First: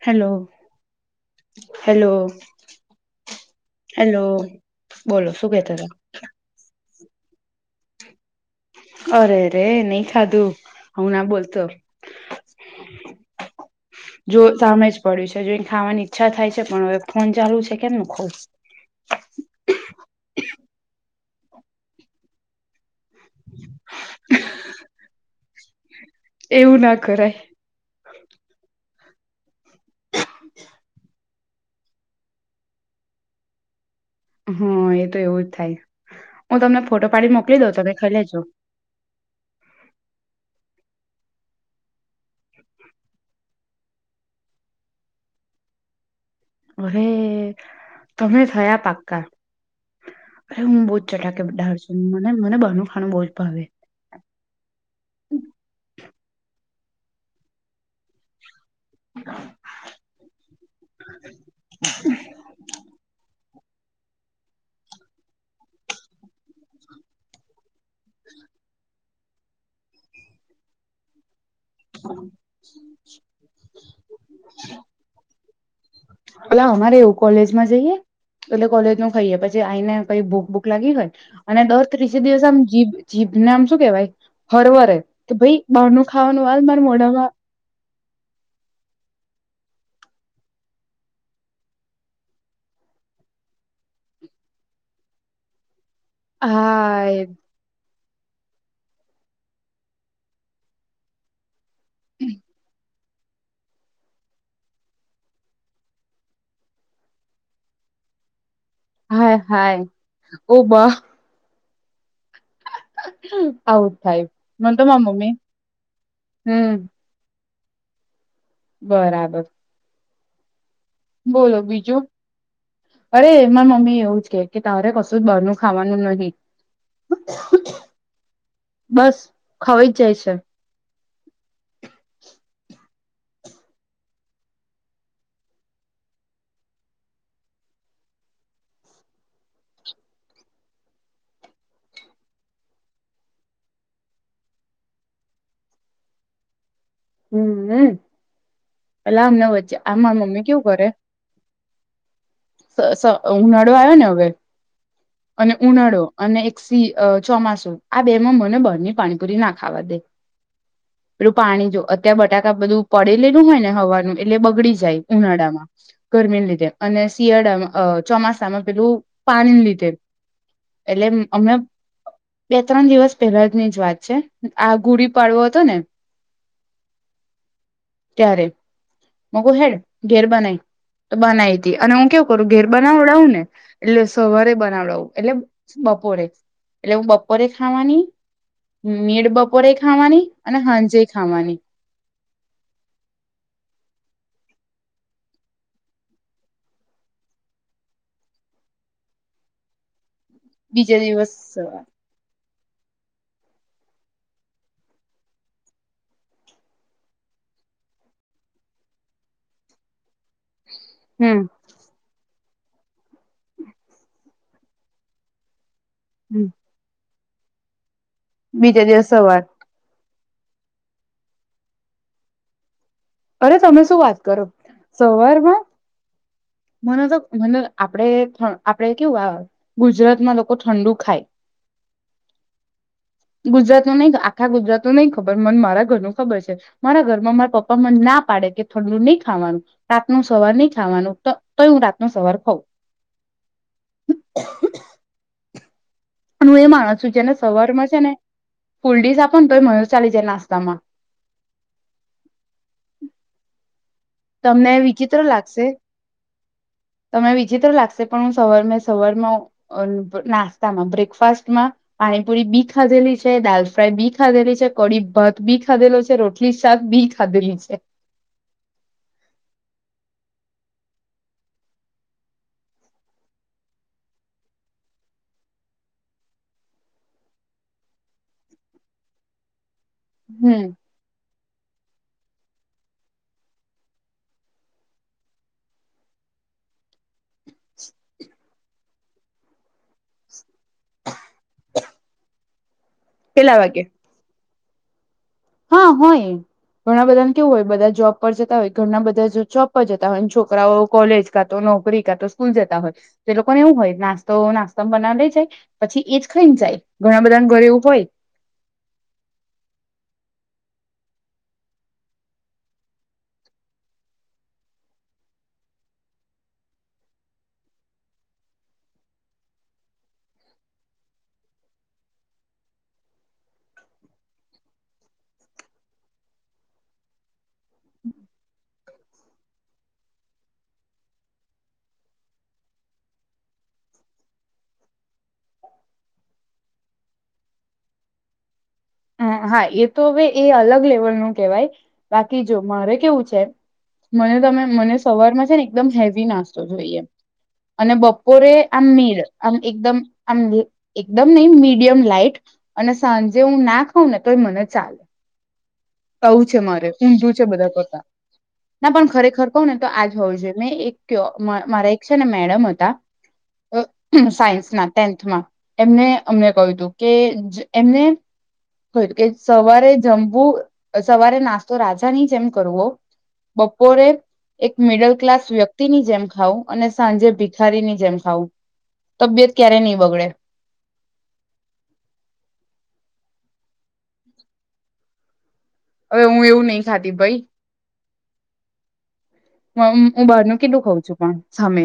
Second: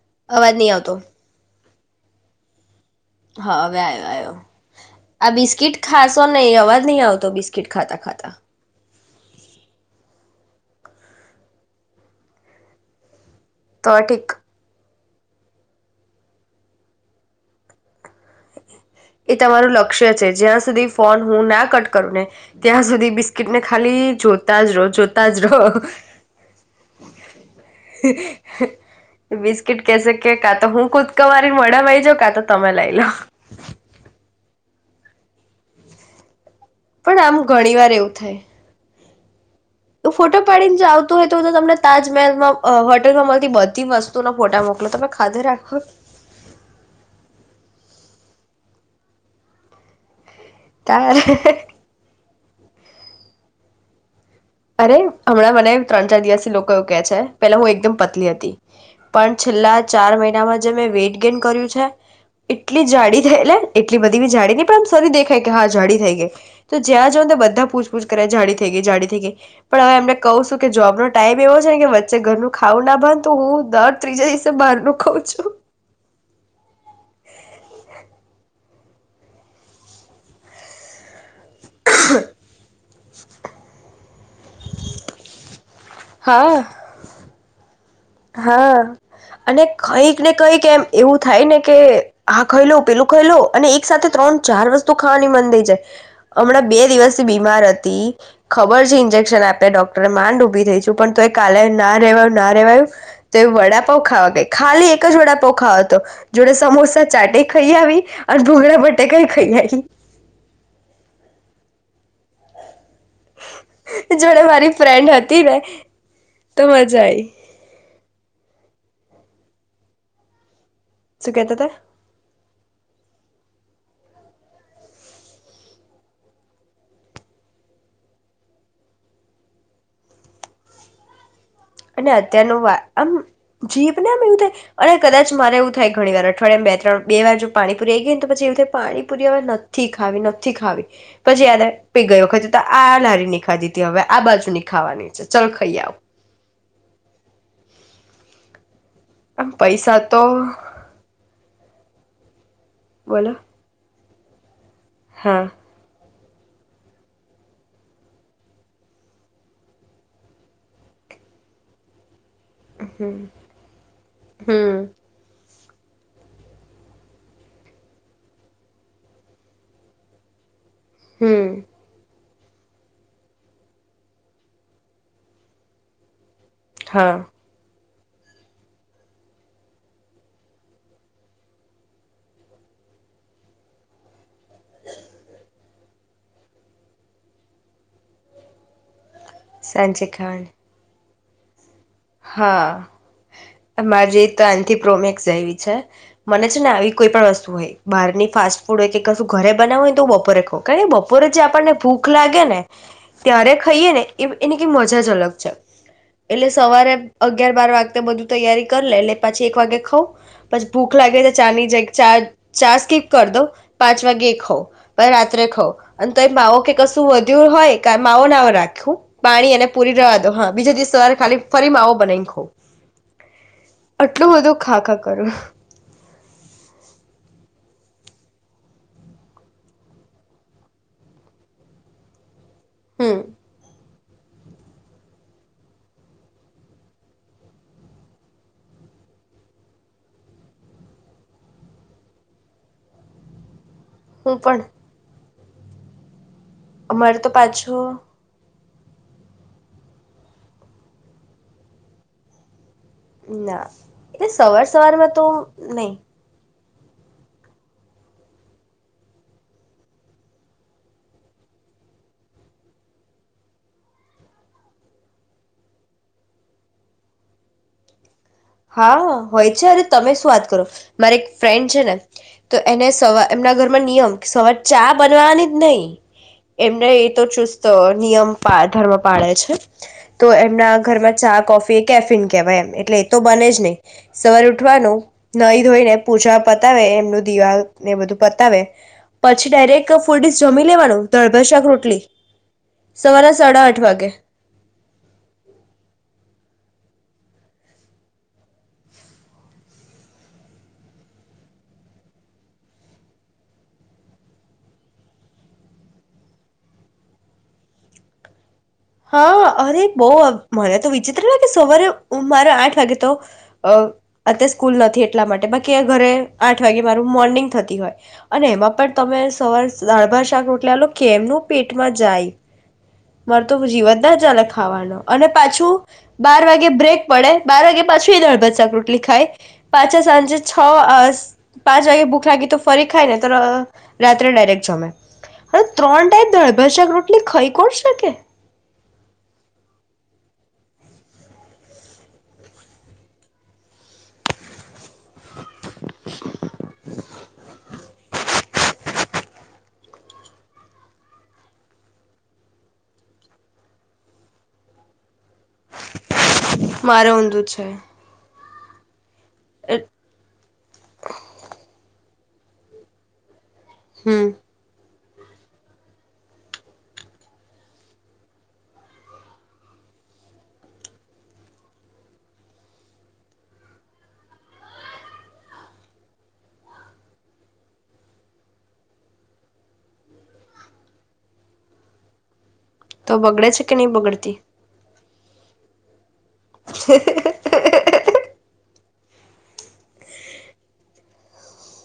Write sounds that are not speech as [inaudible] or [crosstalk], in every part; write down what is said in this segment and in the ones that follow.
Hello અવાજ નહીં આવતો. હેલો. હા હવે આવ્યો હેલો આવ્યો, બોલો આ શું કેતા બિસ્કીિટ હતા ખાસો નહી અવાજ નહીં તો બિસ્કીટ ખાતા ખાતા અરે રે નહી ખાધું હું ના બોલતો તો ઠીક જો સામે પડ્યું છે, જોઈ ખાવાની ઈચ્છા થાય છે, પણ હવે ફોન ચાલુ છે, કેમ ખ એ તમારું લક્ષ્ય છે, જ્યાં સુધી ફોન હું ના કટ કરું ને ત્યાં સુધી બિસ્કીિટ ને ખાલી જોતા જ રહો જોતા જ રહો. એવું ના કરાય [inaudible] કેશે કે કાતા હું કવારી મળેમાંઈ જાો કા તો તમે લઈ લો હા, એ તો એવું જ થાય હું તમને ફોટો પણ પાડી આમ મોકલી ઘણી દઉં વાર તમે એવું ખાઈ થાય લેજો તો ફોટો પાડીને આવતું હોય તો તો તમને તાજમહેલમાં હોટલમાં મળતી બધી વસ્તુના ફોટા મોકલો તમે ખાધે રાખો અરે તમે થયા પાક્કા અરે, હું બહુ તારે ચટાકેદાર છું મને બહારનું ખાવાનું બહુ જ ભાવે અરે! હમણાં મને ત્રણ-ચાર દિવસ થી લોકો કહે છે, પહેલાં હું એકદમ પતલી હતી પણ, છેલ્લા ચાર મહિનામાં જે મેં વેઇટ ગેન કર્યું છે, એટલી જાડી થઈ એટલે [inaudible] એટલી બધી જાડી નહી, પણ આમ સારી દેખાય કે હા, જાડી થઈ ગઈ તો જ્યાં જાઓ ને બધા પૂછપૂછ કરે જાડી થઈ ગઈ જાડી થઈ ગઈ પણ, હવે એમને કહું છું કે જોબ નો ટાઈમ એવો છે કે વચ્ચે ઘરનું ખાવું ન ભાવેને તો હું દર ત્રીજા દિવસે બહાર ન ખાઉં છું કોલેજ માં જાઇએ એટલે કોલેજ નું ખાઈએ પછી, આઈને કંઈ ભુખ-બુખ લાગી હોય અને દર ત્રીજે દિવસ આમ જીભ જીભને આમ શું કેવાય, હરવરે કે ભાઈ બારનું ખાવાનું હા હાલ મારા મોઢામાં હા, અને કંઈક ને કંઈક એમ એવું થાય ને કે, આ ખાઈ લવ પેલું ખાઈ લવ અને એક સાથે ત્રણ-ચાર વસ્તુ ખાવાની મન થઈ જાય હમણાં બે દિવસ હાય થી બીમાર હતી ખબર છે ઇન્જેક્શન આપે ડોક્ટરે, માંડ ઉભી થઈ છું, પણ તોય કાલે ના રહેવાયું, ના રહેવાયું તો, એ વડાપાઉં ખાવા ગઇ, ખાલી એક જ વડાપાઉં ખાવો તો, જોડે સમોસાચાટે ખાઇ આવી અને ભૂંગળા બટેકાઈ હાય, ખાઈ હાય, આવી ઓ બા આવું થાય જોડે મારી મને તો મારા ફ્રેન્ડ મમ્મી હતી ને તો, હમ મજા આઈ બરાબર શું બોલો કેતા હતા બીજું? અરે! મારા મમ્મી એવું જ કે કે તારે કશું જ બહારનું ખાવાનું નહીં બસ, ખવાઈ જ જાય છે. અને અત્યારનું વા.. આમ જીભને આમ એવું થાય અને કદાચ મારે એવું થાય ઘણી વાર અઠવાડિયામાં બે-ત્રણ, બે વાર જો પાણીપુરી આ આવી ગઈ ને તો પછી એવું થાય પાણીપુરી હવે નથી ખાવી નથી ખાવી પછી યાદ આવે એ ગય વખતેતો આ લારી ખાધી હતી. હવે આ બાજુ ખાવાની છે, ચાલ ખાઈ આવું. હ મ અ અલા આમને આમ વચ્ચે પૈસા મારી તો મમ્મી કેવું કરે સ સ બોલો ઉનાળો આવે ને હવે હા અને ઉનાળો અને એક સી ચોમાસું આ બે માં મને બહારની પાણીપુરી ના ખાવા દેય પેલું પાણી જો ત્યાં બટા બધું હમ પડી રહેલુ હોય ને સવારનું એટલે બગડી હમ જાય ઉનાળામાં ગરમીને લીધે અને શિયાળામાં અ ચોમાસામાં પેલું પાણીને લીધે એટલે અમ હમ અમે બે ત્રણ દિવસ પહેલાની જ વાત છે આ ગુડી પાડવો હતો ને હા ત્યારે મેં કુ હેડ ઘેર બનાવી તો બનાય તી‌ અને હું કેવું કરું ઘેર બનાવડાવું ને એટલે હવારે બનાવડાવું એટલે બપોરે એટલે હું બપોરે ખાવાની હમ નીડ બપોરે ખાવાની અને હાજે ખાવાની હા તમારે ત્યાંથી પ્રોમેક્સ આયવી છે મને છે ને આવી કોઈ પણ વસ્તુ હોય બહારની ફાસ્ટ ફૂડ હોય કે કશું ઘરે બનાવુ હોય તો બ બપોરે ખવ કારણ કે બીજા બપોરે દિવસ જે આપણને સવાર ભૂખ લાગે ને ત્યારે ખાઈએ ને એ એની મજા જ અલગ છે એટલે સવારે અગિયાર બાર વાગતા બધું તૈયારી કરી લે એટલે પાછી એક વાગ્યે ખઉં પછી ભૂખ લાગે તો હમ ચા ની જ ચા ચાર સ્કિપ કરી દવ પાંચ વાગે ખવ પણ રાત્રે ખવ અને કઈ હમ માવો કે કશું વ દૂર હોય ત્યારે માવો ન બીજા રાખું દિવસ સવાર પાણી અને પૂરી રવા હા બીજા દિવસ સવારે ખાલી ફરી માવો બનાવી ખાઉં અરે તમે શું વાત કરો કરું સવારમાં મને તો મને આપડે પણ આપડે કેવું આ ગુજરાતમાં લોકો ઠંડુ ખાય હમ ગુજરાત [unintelligible] આખા ગુજરાત નું નહી ખબર મન મારા ઘર ન ખબર છે મારા ઘરમાં મારા પપ્પા મન ના પાડે કે ઠંડુ નઈ ખાવાનું રાતનું સવાર નઈ ખાવાનું તોય હું રાતનો સવાર ખઉં હું પણ હું એ માણસ છું અમારે તો જેને પાછો સવારમાં છે ને ફુલ ડિસ આપો ને તોય મને તો ચાલી જાય નાસ્તામાં. ના. એટલે તમને સવાર-સવારમાં તું નહી. તમે વિચિત્ર લાગશે પણ હું સવાર મે સવારમાં હું નાસ્તામાં બ્રેકફાસ્ટમાં પાણીપુરી બી ખાધેલી છે. દાલ ફ્રાય બી ખાધેલી છે. કડી ભાત બી ખાધેલો છે. રોટલી શાક બી ખાધેલી છે. હા હોય છે. અરે તમે શું વાત કરો મારે એક ફ્રેન્ડ છે ને તો એને સવાર એમના ઘર માં નિયમ સવાર ચા બનવાની જ નહી એમને એતો ચુસ્ત નિયમ પા ધર્મ પાડે છે. તો હમ એમના ઘરમાં ચા, કોફી કેફિન કેવાય એમ એટલે તો બને જ નહી. સવાર ઉઠવાનું નાઈ ધોઈને પૂજા પતાવે એમનું દિવા ને બધું પતાવે. પછી ડાયરેક્ટ ફૂડ જમી લેવાનું દાળ, ભાત, શાક રોટલી સવારા સાડા આઠ વાગે. હા હોય ઘણા બધાને કેવું હોય બધા જોબ પર જતા હોય ઘરના બધા જોબ પર જતા હોય છોકરાઓ કોલેજ કા તો નોકરી કાતો સ્કૂલ જતા હોય તો લોકોને એવું હોય નાસ્તો નાસ્તા બનાવ લઈ જાય પછી એજ ખઈને જાય. ઘણા બધાને ઘરે એવું હોય. હા અરે બોહ મને તો વિચિત્ર લાગે સવારે મારે આઠ વાગે તો અ અત્યારે સ્કૂલ નથી એટલા માટે બાકી ઘરે આઠ વાગે મારું મોર્નિંગ થતી હોય અને એમાં પણ તમે સવારે દાળભારત શાક રોટલા લો કેમનું પેટમાં જાય. મારે તો જીવત ના ચલે ખાવાનો અને પાછું બાર વાગે બ્રેક પડે બાર વાગે પાછું એ દાળભાત, શાક, રોટલી ખાય. પાછા સાંજે છ અ પાંચ વાગે ભૂખ લાગી તો ફરી ખાય ને તો ર રાત્રે ડાયરેક્ટ જમે હ ત્રણ ટાઈમ દાળ ભાત શાક રોટલી ખઈ કોણ શકે. તકે. હ હા એ તો હવે એ અલગ લેવલ નું કેહેવાય બાકી જો મારે કેવું છે મને તમે મને સવારમાં છે ને એકદમ હેવી નાસ્તો જોઈએ અને બપોર રે આમ મીળ આમ એકદમ આમ એકદમ ન મીડિયમ લાાઈટ અને સાંજે હું નાક ખું ને તોય મને ચાલે આવું છે મારે ઊંધું છે બધા પોતા ના પણ ખરેખર ર કહ ને તો હમ આજ હોવું જોઈએ મે એક ક મારા શક્ષના મેડમ મો હતા સાયન્સમાં ટેન્થમાં એમને અમને કહ્યું હતું કે એમને ક્યું કે સવારે જમવું સવારે નાસ્તો રાજાની જેમ કરવો બપોરે એક મિડલ ક્લાસ વ્યક્તિની જેમ ખાવું અને સાંજે ભિખારીની જેમ ખાવું તબિયત ક્યારે નહી બગડે તો બગડે છે કે નહી બગડતી હવે હું એવું નહી ખાતી ભાઈ હ હું બહાર ન કેટલું કઉ છું પણ સામે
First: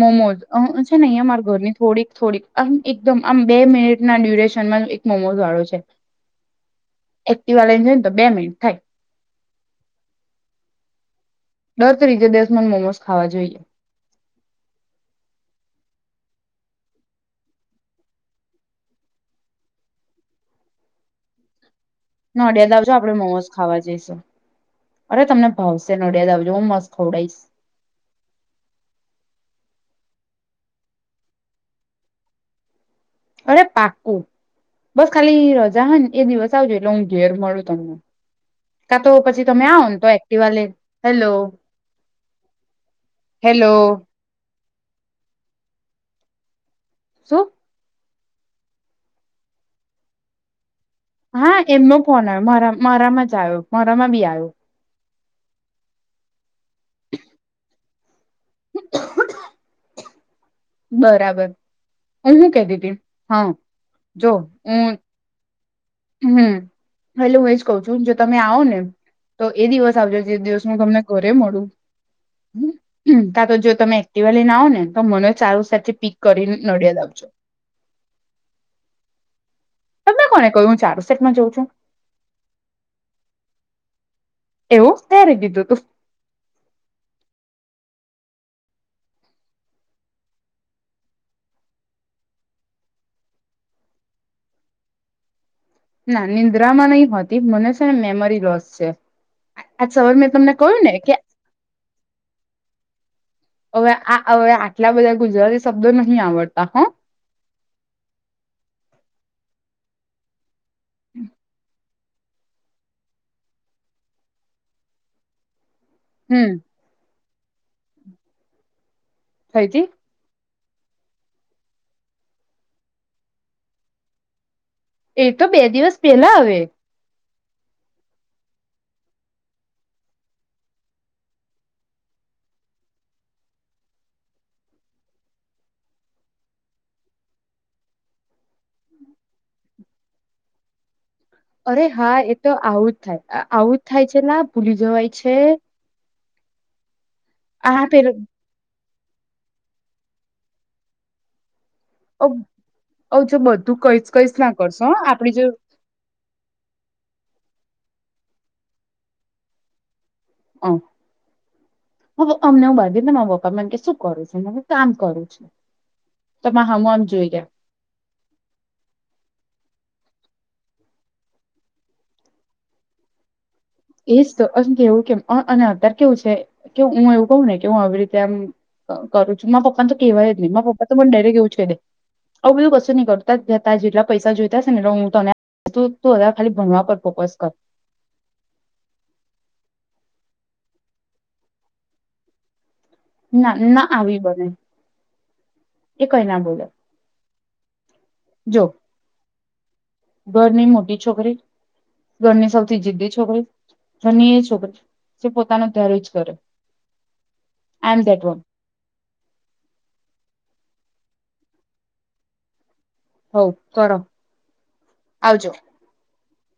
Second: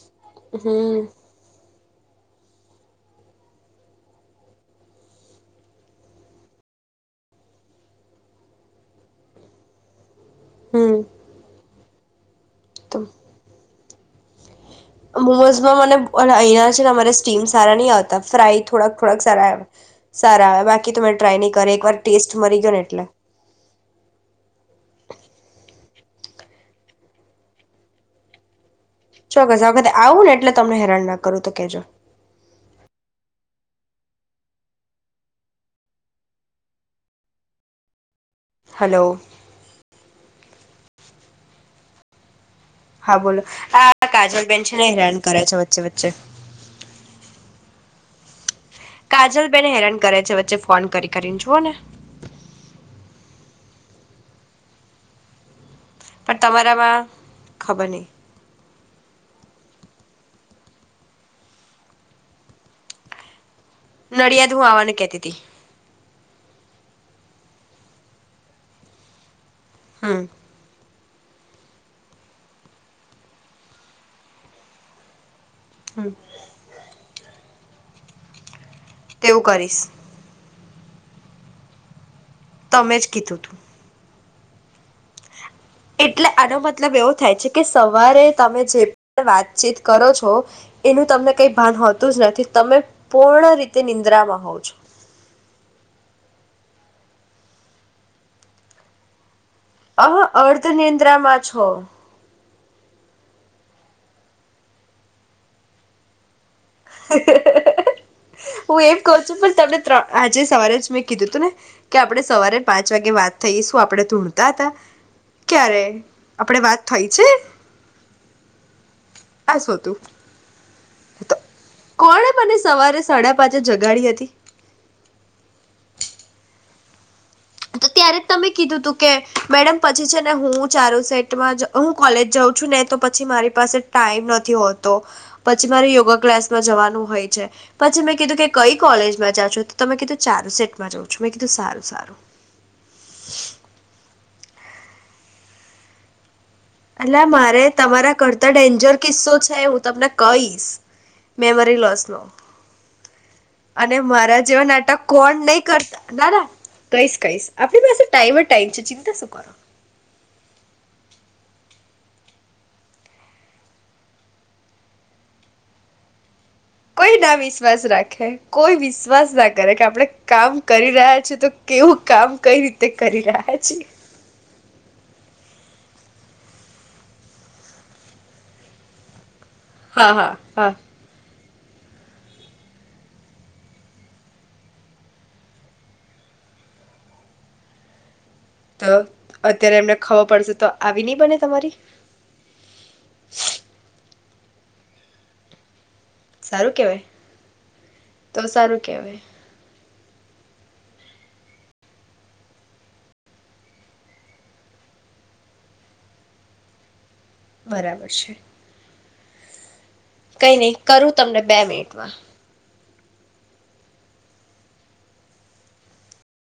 મોમોઝ છે હમ નહીં અમારા ઘરની થોડીક થોડીક આમ એકદમ આમ બે મિનિટના ડ્યુરેશનમાં એક મોમોઝ વાળો છે એક્ટવા વાળને છેને તો બે મિનિટ થાય હમ નોતરી છે દ મોમોસ તો ખાવા જોઈએ મોમોઝમાં મને અહીંના છે ને અમારે સ્ટીમ સારા નહી આવતા ફ્રાય થોડાક થોડાક સારા આવે સારા આવે બાકી તો મેમે ટ્રાય નહી કરો એક વાર ટેસ્ટ ન મરી અડિયાદ ગયો ને આવજો એટલે આપડે મોમોસ ખાવા જઈશ અરે તમને ભાવશે નોડિયાદ આવજ હું મસ્ત ખવડઈશ. ચોક્કસ આ વખતે આવું ને એટલે તમને હેરાન ના કરું તો કેજો. અરે પાક્કું બસ ખાલી રજા હ ને એ દિવસ આવજો એટલે હું ઘેર મળું તમને. કા હલો તો પછી તમે આવ ને તો એક્ટિવા લે હેલો! હા બોલો. હેલો આ કજલ બેન છે ને હેરાન કરે છે વચ્ચે વચ્ચે. શું કાજલ બેેન હેરાન કરે છે વચ્ચે ફોન કરી કરીને હા, જુઓ ને એમનો ફોન આવ્યો મારા મારામાં જ આવ્યો. મારામાં બી આવ્યો. પણ તમારામાં ખબર નહી. બરાબર. હ હું ક દી હતી. હા નડિયાદ હું આવાને કેતી હતી. હમ એટલે હું એજ કહ છું જો તમે આવો ને તો એ દિવસ આવજો હમ જે દિવસનું તમને ઘરે મળ કા તો જો તમે એક્ટવાલી ના આવ ને તો ચારું સાથે હમ પીક કરીને નડિયાદ આવજો. તેવું કરીશ કું ચારું સેટમાં જઉં છું. તમે જ કીધું તું. એવું ત્યારે કીધુ. એટલે આનો મતલબ એવો થાય છે કે સવારે તમે જે પણ વાતચીત કરો છો, એનું તમને કઈ ભાન હોતું જ નથી તમે પૂર્ણ રીતે નિંદ્રામાં હોવ છો. ના નિંદ્રામાં નહી હોતી. મને છે ને મેમરી લોસ છે. આજ અ સવાર મેં તમને અર્ધ કહ્યું ને કે નિદ્રામાં છો. હવે આ હવે આટલા બધા ગુજરાતી શબ્દો નહીં આવડતા. હ હું એમ કહ છું પણ તમને્ર આજે સવારે મેં કીધું તું ને કે આપણે સવારે પાંચ વાગે વાત થઈએ શું આપણે ધૂળતા હતા ક્યારે હમ આપડે વાત થઈ છે. આ શું થઈથી હતું. કોણે મને સવારે સાડા પાંચે જગાડી હતી? એ તો બે દિવસ પેલા હવે. તો ત્યારે જ તમે કીધું તું કે મેડમ પછી છે ને હું ચારુ સેટમાં હું કોલેજ જાઉં છું ને તો પછી મારી પાસે ટાઈમ નથી હોતો પછી મારે યોગા ક્લાસમાં જવાનું હોય છે પછી મેં કીધું કે કઈ કોલેજમાં જા છું તો તમે કીધું ચારુ સેટમાં જઉં છું. છું મેં કીધું સારું અરે સારું. હા એ તો આવું જ થાય આવું જ થાય છે. અલા ભૂલી જવાય છે. અલા મારે આ પે તમારા કરતા ડેન્જર કિસ્સો છે હું તમને કહીશ. મેરી મેમરી લોસ નો જો બધું અને કઈશ મારા કઈશ ના જેવા કરશો નાટક આપડી કોણ જો નહી કરતા દાદા કહીશ કહીશ આપણી પાસે ટાઈમ ટાઈમ ચિંતા શું કરો. ઓ હ અમને હું બાંધી પપ્પા મને કે શું કરું છું? કામ કરું છું. તો મારા હામું આમ કોઈ જોઈ ના ગયા વિશ્વાસ રાખે કોઈ વિશ્વાસ રાખે ઘરે કે આપડે કામ કરી રહ્યા છીએ તો કેવું કામ કઈ રીતે કરી રહ્યા છે. એજ તો અ કેવું કેમ અને કેવું છે કે હું એવું કહું ને કે હું આવી રીતે આમ કરું છ મારે પાપા તો હા કેવા હા જ નહિ મા હા પપા પણ ડાયરે એવુ જ આવું બધું કશું નહી કરું ત જેટલા પૈસા જોઈતા હ ને એટ હું તને ખાલી ભણવા પર ફોકસ કર તો અત્યારે એમને ખબર પડશે તો આવી નહી બને તમારી ના ના આવી બને એ કઈ ના બોલે સારું કેવાય તો જો સારું કેવાય ઘરની મોટી છોકરી ઘરની સૌથી જિદી છોકરી ધર એ છોકરી જે પોતાનો ધ્યાર જ કરે આઈ એમ બરાબર ધેટ છે. વન કઈ નહી કરું તમને બે મિનિટમાં હવ કર આવજો